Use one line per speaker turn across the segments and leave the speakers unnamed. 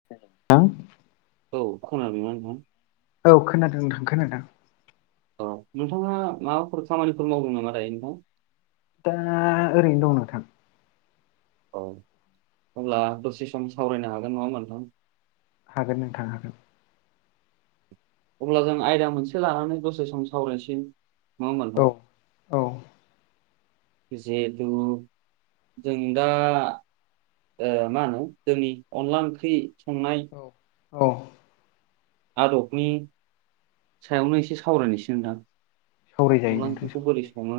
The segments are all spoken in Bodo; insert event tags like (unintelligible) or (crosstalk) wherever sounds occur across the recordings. (inaudible)
औ खना बि मानखौ
औ खोनादों नोंथां खोनादों।
औ नोंथाङा माबाफोर खामानिफोर मावदों नामा दायो नोंथां।
दा ओरैनो दं नोंथां।
औ हब्ला दसे सम सावरायनो हागोन नङा नोंथां।
हागोन नों थांनो हागोन।
अब्ला जों आयदा मोनसे लानानै दसे सम सावरायसिन
औ औ
(inaudible) जों दा मा होनो जोंनि अनला ओंख्रि संनाय
औ औ
आदबनि सायावनो एसे सावरायनोसै होनदां
सावरायजायो
अनला
नोंथां
ओंख्रिखौ बोरै
सावरायजायो
सङो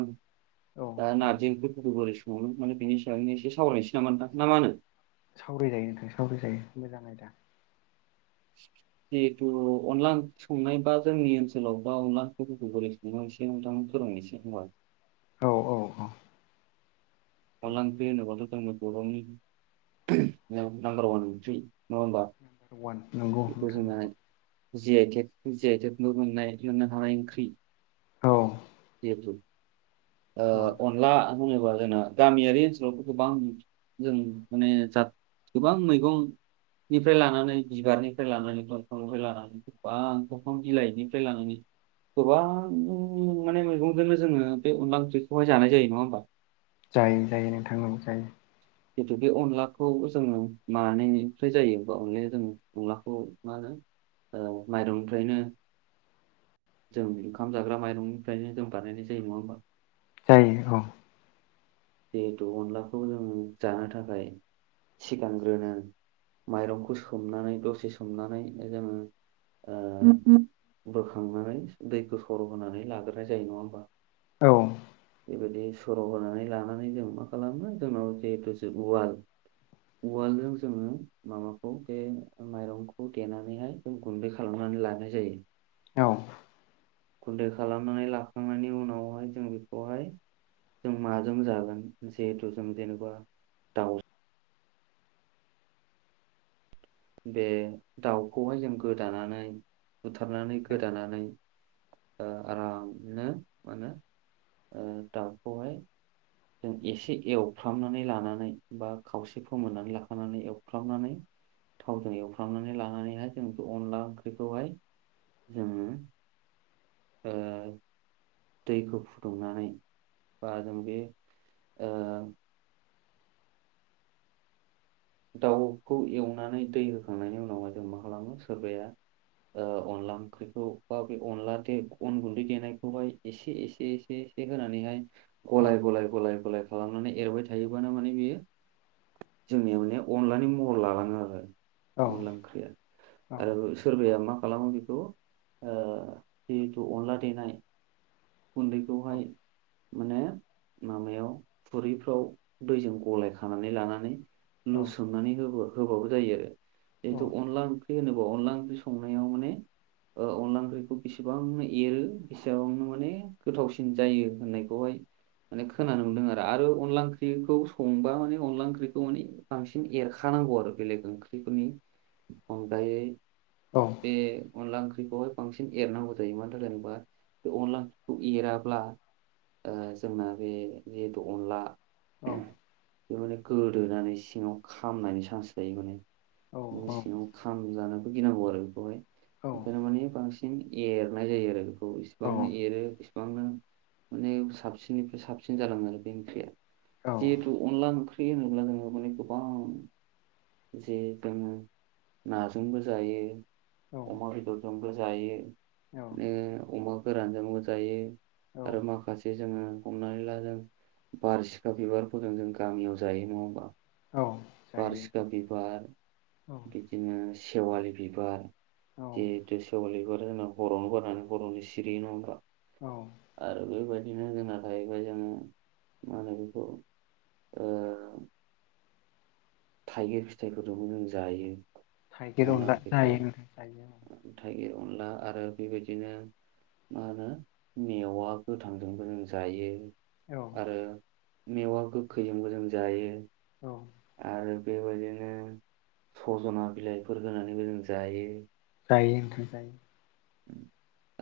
औ
दा
औ
नारजि ओंख्रिखौबो बोरै सङो न माने बेनि सैनो एसे सावरायनोसै नाम नोंथां ना होनो
सावरायजायो नोंथां सावरायजायो मोजाङै
जिहेतु अनला ओ संनाय बा जोंनि ओनसोलाव बा अनला बोरै सङो थां फोरोंनोसै होनबा
औ औ औ दे
अनला ओंर्खि होनो बाथ' जोंनि बर' नि नांमबार वान ओंर्खि ओमबा
वान नंगौ नोंथां नंगौ
(unintelligible) जि आइ टेक जि आइ टेकबो मोननाय मोन्नो हानाय ओंख्रि
औ
जिहेथु
औ
अन अनला होनोबा जोंना गामियारि ओनसोलाव गोबां जों माने जा गोबां मैगंनिफ्राय लानानै बिबारनिफ्राय लानानै दंफांनिफ्राय लानानै गोबां दंफां बिलाइनिफ्राय लानानै गोबां माने मैगंजोंनो जोङो बेनला ओंख्रिखौहाय जानाय जायो नङा होमबा
जायो जायो नोंथां नांगौ जायो।
जिथु बे अनलाखौ जोंओ मानायनिफ्राय जायो होमबा अनलाया जों अनलाखौ मा होनो औ माइरंनिफ्रायनो जों ओंखाम जाग्रा माइरंनिफ्रायनो जों बानायनाय जायो नङा होमबा
जायो औ
जिहेथु अनलाखौ जों जानो थाखाय सिगांग्रोनो माइरंखौ सोमनानै दसे सोमनानै जोङो बोखांनानै दै गोसर होनानै लाग्रोनाय जायो नङा होमबा
औ
बेबायदि सर' होनानै लानानै जों मा खालामो जोंनाव जिहेथु जे उवाल उवालजों जोङो माबाखौ बे माइरंखौ देनानैहाय गुन्दै खालामनानै लानाय जायो।
औ
गुन्दै खालामनानै लाखांनायनि उनावहाय जों बेखौहाय जों माजों जागोन जिहेथु जों जेनेबा दाउ बे दाउखौहाय जों गोदानानै बुथारनानै गोदानानै आरामनो मा होनो ओ दाउखौहाय जों एसे एवफ्रामनानै लानानै बा खावसे फोमोननानै लाखानानै एवफ्रामनानै थावजों एवफ्रांनानै लानानैहाय जों बे अनला ओंख्रिखौहाय जोङो ओ दैखौ फुदुंनानै बा जों बे ओ दाउखौ एवनानै दै होखांनायनि उनावहाय जों मा खालामो सोरबाया ओ अनला ओंख्रिखौ बा बे अनला द अन गुन्दै देनायखौहाय एसे एसे होनानैहाय
औ
गलाय गलाय गलाय गलाय खालामनानै एरबाय थायोबानो माने बियो जोंनि मानायाव अनलानि महर लालाङो आरो
औ
अनला ओंख्रिया।
औ
आरो सोरबाया मा खालामो बेखौ जिहेथु अनला देनाय गुन्दैखौहाय
औ
माने माबायाव थुरैफ्राव दैजों गलाय खानानै लानानै लुसोमनानै होबा होबाबो जायो आरो
औ
जिथु अनला होनोबा अनला ओंख्रि संनायाव माने अनला ओंख्रिखौ बेसिबांनो एरो बेसेबांनो माने गोथावसिन जायो होननायखौहाय माने खोनानो मोनदों आरो आरो अनला ओंख्रिखौ संबा माने अनला ओंख्रिखौ माने बांसिन एरखानांगौ आरो बेलेग ओंख्रिनि अनगायै
औ
बे अनला ओंख्रिखौहाय बांसिन एरनांगौ जायो मानो होनो जेनबा बे अनला खौ एराब्ला जोंना बे जिहेथु अनला
औ
बे माने गोदोनानै सिङाव खामनायनि चान्स जायो माने सिङाव खामजानोबो गिनांगौ आरो बेखौहाय ओंखायनो माने बांसिन एरनाय जायो आरो बेखौसो बेसेबांनो एरो बेसेबांनो माने साबसिननिफ्राय साबसिन जालाङो आरो बे ओंख्रिया। जिहेतु अनला ओंख्रि होनोब्ला माने गोबां जे दङो नाजोंबो जायो अमा बेदर संबा जायो
औ
बि अमाखौ गोरानजोंबो जायो।
औ
आरो माखासे जोङो हमनानै ला जों बारसिखा बिबारफोरजों जों गामियाव जायो नङा होमबा।
औ जायो
बारसिखा बिबार
औ
बिदिनो सेवालि बिबार जे
औ
बिदिनो सेवालिफोरजों ना बर'नो बनानै बर'नि सिरियो नंङा होनबा।
औ
आरो बेबायदिनो जोंना थाहैबाय जोङो मा होनो बेखौ ओ थाइगिर फिथाइफोरखौबो जों जायो।
थाइगिर अनला जायो।
थाइगिर अनला आरो बेबायदिनो मा होनो मेवा गोथांजोंबो जों जायो।
औ
आरो मेवा गोखैजोंबो जों जायो।
औ
आरो बेबायदिनो सजना बिलाइफोर होनानैबो जों जायो।
जायो नोंथां जायो।
उम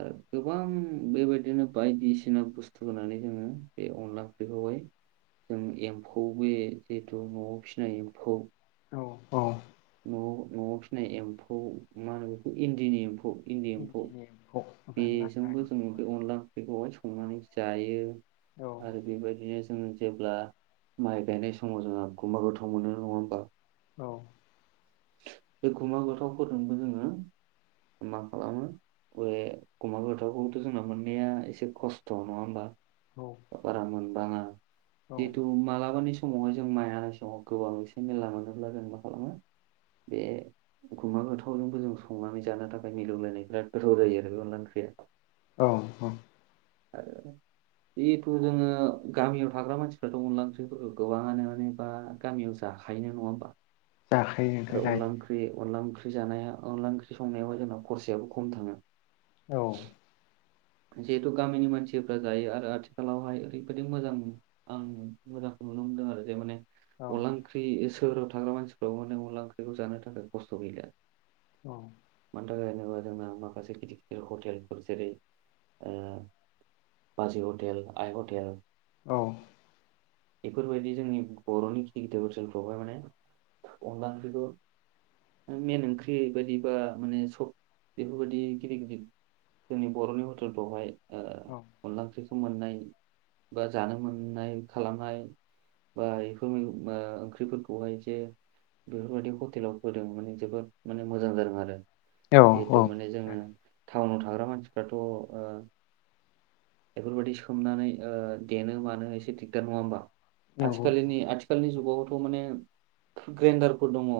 आरो गोबां बेबायदिनो बायदिसिना बुस्थु होनानै जोङो बे अनला ओंख्रिखौहाय जों एम्फौ बे जिहेथु न'आव फिसिनाय एम्फौ
औ
न'आव न'आव फिसिनाय एम्फौ मा होनो बेखौ इन्दिनि एम्फौ इन्दि एम्फौ
इन्दिनि एम्फौ एबा लाथा
बेजोंबो जों
एम्फौ
बे अनला ओंख्रिखौहाय संनानै जायो। आरो बेबायदिनो जों जेब्ला माइ गायनाय समाव जोंहा गमा गोथाव मोनो नङा होमबा
औ
बे गुमा गोथावफोरजोंबो जोङो मा खालामो बे गमा गोथावखौथ' जोंना मोननाया एसे खस्थ' नङा होमबा
औ
बारा मोनबाङा
औ
जिथु मालाबा समावहाय जों माइ आाय समाव गोबां एसे मेरला मोनोब्ला जों मा खालामो बे गोथावजोंबो जों संनानै जानो थाखाय मिलौलायनाय बिराद गोथाव जायो आरो बे अनला ओंख्रिया
औ औ
आरो जिहेथु जोङो गामियाव थाग्रा मानसिफ्राथ' अनला ओंख्रिफोरखौ गोबाङानो माने बा गामियाव जाखायो नङा होमबा
जाखायो। नोंथां
आरो अनला
जायो
ओंख्रि अनला ओंख्रि जानाया अनला ओंख्रि संनायावबो जोंनाव खरसायाबो खम थाङो।
औ
जिहेतु गामिनि मानसिफ्रा जायो आरो आथिखालावहाय ओरैबायदि मोजां आं मोजांखौ नुनो मोनदों आरो जे माने
औ
अनला ओंख्रि सोहोराव थाग्रा मानसिफ्राव माने अनला ओंख्रिखौ जानो थाखाय खस्थ' गैलिया
औ
मानि थाखाय जेनोबा जोंना माखासे गिदिर गिदिर हटेलफोर जेरै ओ बाजै हटेल आइ हटेल
औ
बेफोरबायदि जोंनि बर'नि गिदिर गिदिर ओसोलफ्रावहाय माने अनला ओंख्रि खौ मेन ओंख्रि बायदि बा माने सब बेफोरबायाददि गिदिर गिदिर जोंनि बर'नि हटेलफ्रावहाय ओ
औ
अनला ओंख्रिखौ मोननाय बा जानो मोननाय खालामनाय बाय बेफोर ओंख्रिफोरखौहाय जे बेफोरबायदि हटेलाव फोदों माने जोबोद माने मोजां जादों आरो जिहेथु
जागोन
माने जोङो टाउनाव थाग्रा मानसिफ्राथ' ओ बेफोरबायाददि सोमनानै ओ देनो मानो एसे दिगदार नङा होमबा
नंगौ नंगौ
आथिखालनि आथिखालनि जुगावथ' माने ग्रेन्डारफोर दङ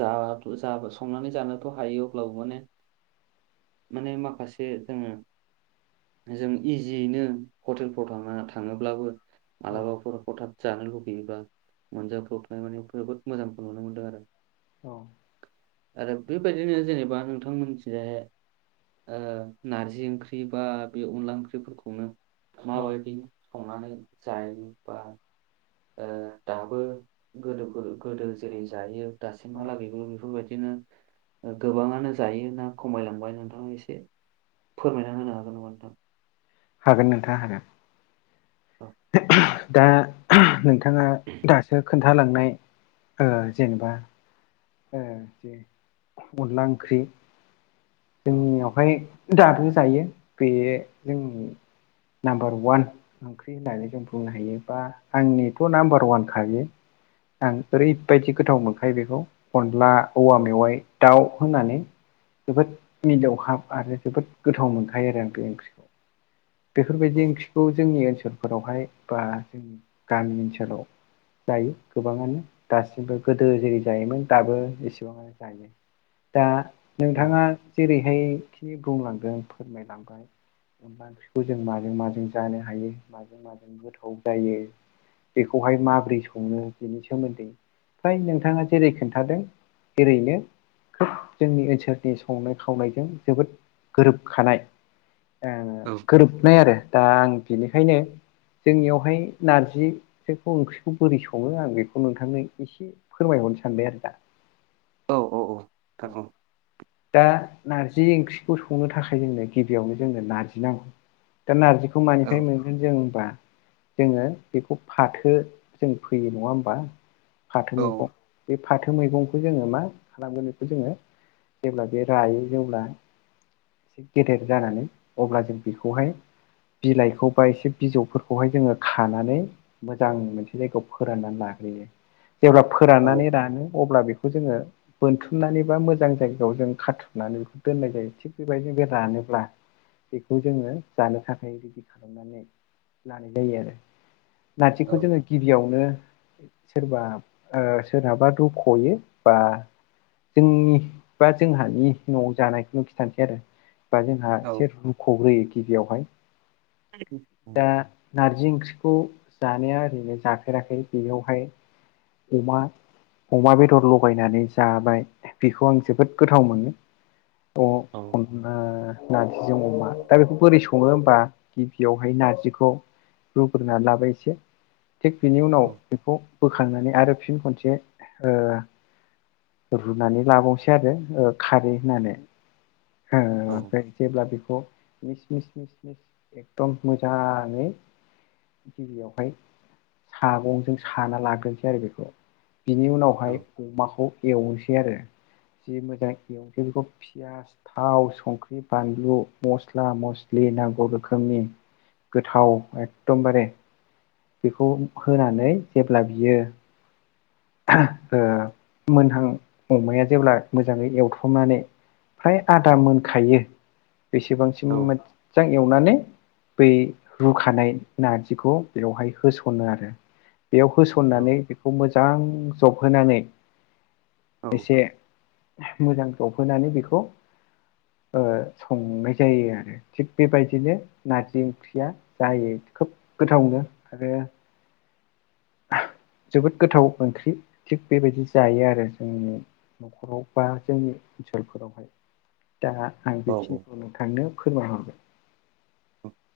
जा जा संनानै जानोथ' हायो अब्लाबो माने माने माखासे जोङो जों इजियैनो हटेलफ्राव थांना थाङोब्लाबो
औ
जानोे लुगैबो बा मोनजाफबाय माने जोबोद मोजांखौ नुनो मोनदों आरो
औ
आरो बेबायदिनो जेनेबा नोंथांमोनथि जायहाय ओ नारजि ओंख्रि बा बे अनला ओंख्रि फोरखौनो
औ
माबायदि संनानै जायो बा ओ दाबो गोदो गोदो जेरै जायो
औ
दासिममालागैबो बेफोरबायदि बिदिनो गोबाङानो जायो ना खमायलांबाय नोंथाङा एसे फोरमायना होनो हागोन नामा नोंथां
हागोन नोंथाङा हागोन
औ
दा नोंथाङा दासो खोन्थ खोनथालांनाय ओ जेनेबा जे अनला ओंख्रि
औ
जोंनियाव महाय दाबो जायो बे जोंनि नाम्बार वान ओंख्रि होननानै जों बुंनो हायो बा आंनिथ' नाम्बार ववान खायो आं ओरैबायदि
औ
गोथाव मोनखायो बेखौ अनला औवा
औ
मेवाइ दाउ होनानै जोबोद मिलोवहाब आरो जोबोद गोथाव मोनखायो आरो आं बे ओंख्रिखौ
औ
बेफोरबायदि ओंख्रि खौ जोंनि ओनसोलफोरावहाय बा जोंनि गामि ओनसोलाव जायो गोबाङानो दासिमबो गोदो जेरै जायोमोन दाबो इसेबाङानो जायो दा
औ
नोंथाङा जेरैहायखिनि बुंलांदों फोरमायलांबाय अबा ओंख्रिखौ जों माजों माजों जानो हायो माजों माजों गोथाव जायो बेखौहाय माबोरै सङो बेनि सोमोन्दै फ्राय नोंथाङा जेरै खोन्थादों एओरैनो खोब जोंनि ओनसोलनि संनाय खावनायजों जोबोद गोरोबखानाय
औ नोंथां
गोरोबनाय आरो दा आं बेनिखायनो जोंनियावहाय नारजिखौ ओंख्रिखौ बोरै सङो आं बेखौ नोंथांनो एसे फोरमायहरनो सानबाय आरो दा
औ औ औ
औ
नांगौ
दा नारजि ओंख्रिखौ संनो थाखाय जोंनो गिबियावनो जोंनो नारजि नांगौ दा नारजिखौ मानिफ्राय मोन बिनो जों होमबा जोङो बेखौ फाथो जों फैयो नङा होमबा फाथो मैगं
औ
बे फाथो मैगंखौ जोङो मा खालामगोन बेखौ जोङो जेब्ला बे रायो जेब्ला एसे गेदेर जानानै अब्ला जों बेखौहाय बिलाइखौ बा एसे बिजौफोरखौहाय जोङो खानानै मोजां मोनसे जायगायाव फोराननानै लाग्रोयो जेब्ला
औ
फोराननानै रानो अब्ला बेखौ जोङो बोनथुमनानै बा मोजां जायगायाव जों खाथुम होननानै बेखौ दोननाय जायो थिग बेबायदि बे रानोब्ला बेखौ जोङो जानो थाखाय रेडि खालामनानै लानाय जायो आरो नार्जिखौ जोङो गिबियावनो सोरबा सोरहाबा दख'यो बा जोंनि बा जोंहानि न'आव जानायखौनो' खिन्थानोसै आरो बा जोंहा एसे रुख'बग्रोयो गिबियावहाय
(inaudible)
दा नारजि ओंख्रिखौ जानाया ओरैनो जाफेराखै बेयावहाय अमा अमा बेदर लगायनानै जाबाय बेखौ आं जोबोद गोथाव मोनो अ नारसै जों अमा दा बेखौ बोरै सङो होमबा गिबियाव बेहाय नारजिखौ रुग्रोनानै लाबाय एसे थिग बेनि उनाव बेखौ बोखांनानै आरो फिन खनसे रुनानै लाबावसै आरो खारै होननानै मफ्राय जेब्ला बेखौ मिस मिस मिस मिस एकदम मोजाङै गिबियावहाय सागंजों साना लाग्रोसै आरो बेखौ बिनि उनावहाय अमाखौ एवनोसै आरो जि मोजां एवनोसै बेखौ पियास थाव, संख्रि, बानलु, मस्ला -मस्लि नांगौ रोखोमनि गोथाव एकदमबारे बेखौ होनानै जेब्ला बियो ओ मोनहां अमाया जेब्ला मोजाङै एवथमनानै फ्राय आदा मोनखायो बेसेबांसिम
औ
मोजां एवनानै बै रुखानाय नारजिखौ बेवहाय होसनो आरो बेयाव
औ
होसननानै बेखौ मोजां जबहोनानै
औ
एसे मोजां जबहोनानै बेखौ संनाय जायो आरो। थिग बेबायदिनो नारजि ओंख्रिया जायो खोब गोथावनो आरो जोबोद गोथाव ओंख्रि थिग बेबायदि जायो आरो जोंनि। न'खराव बा जोंनि ओनसोलफोरावहाय दा आं
औ
बेखिनिखौनो नोंथांनो फोरमाय हरबाय।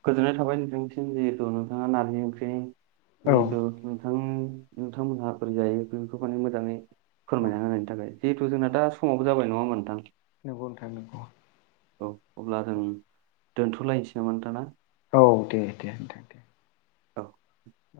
गोजोननाय थाबाय नोंथांनिसिम जिहेथु नोंथाङा नारजि ओंख्रिनि
औ
जिहेथु नोंथां नोंथांमोनहा बोरै जायो बेफोरखौ माने मोजाङै
औ
फोरमायना होनायनि थाखाय जिहेथु जोंना
औ
दा समावबो जाबाय नङा होमबा नोंथां
नंगौ नोंथां नंगौ।
औ अब्ला जों दोनथ'लायसै नामा नोंथां ना?
औ दे दे नोंथां दे।
औ
औ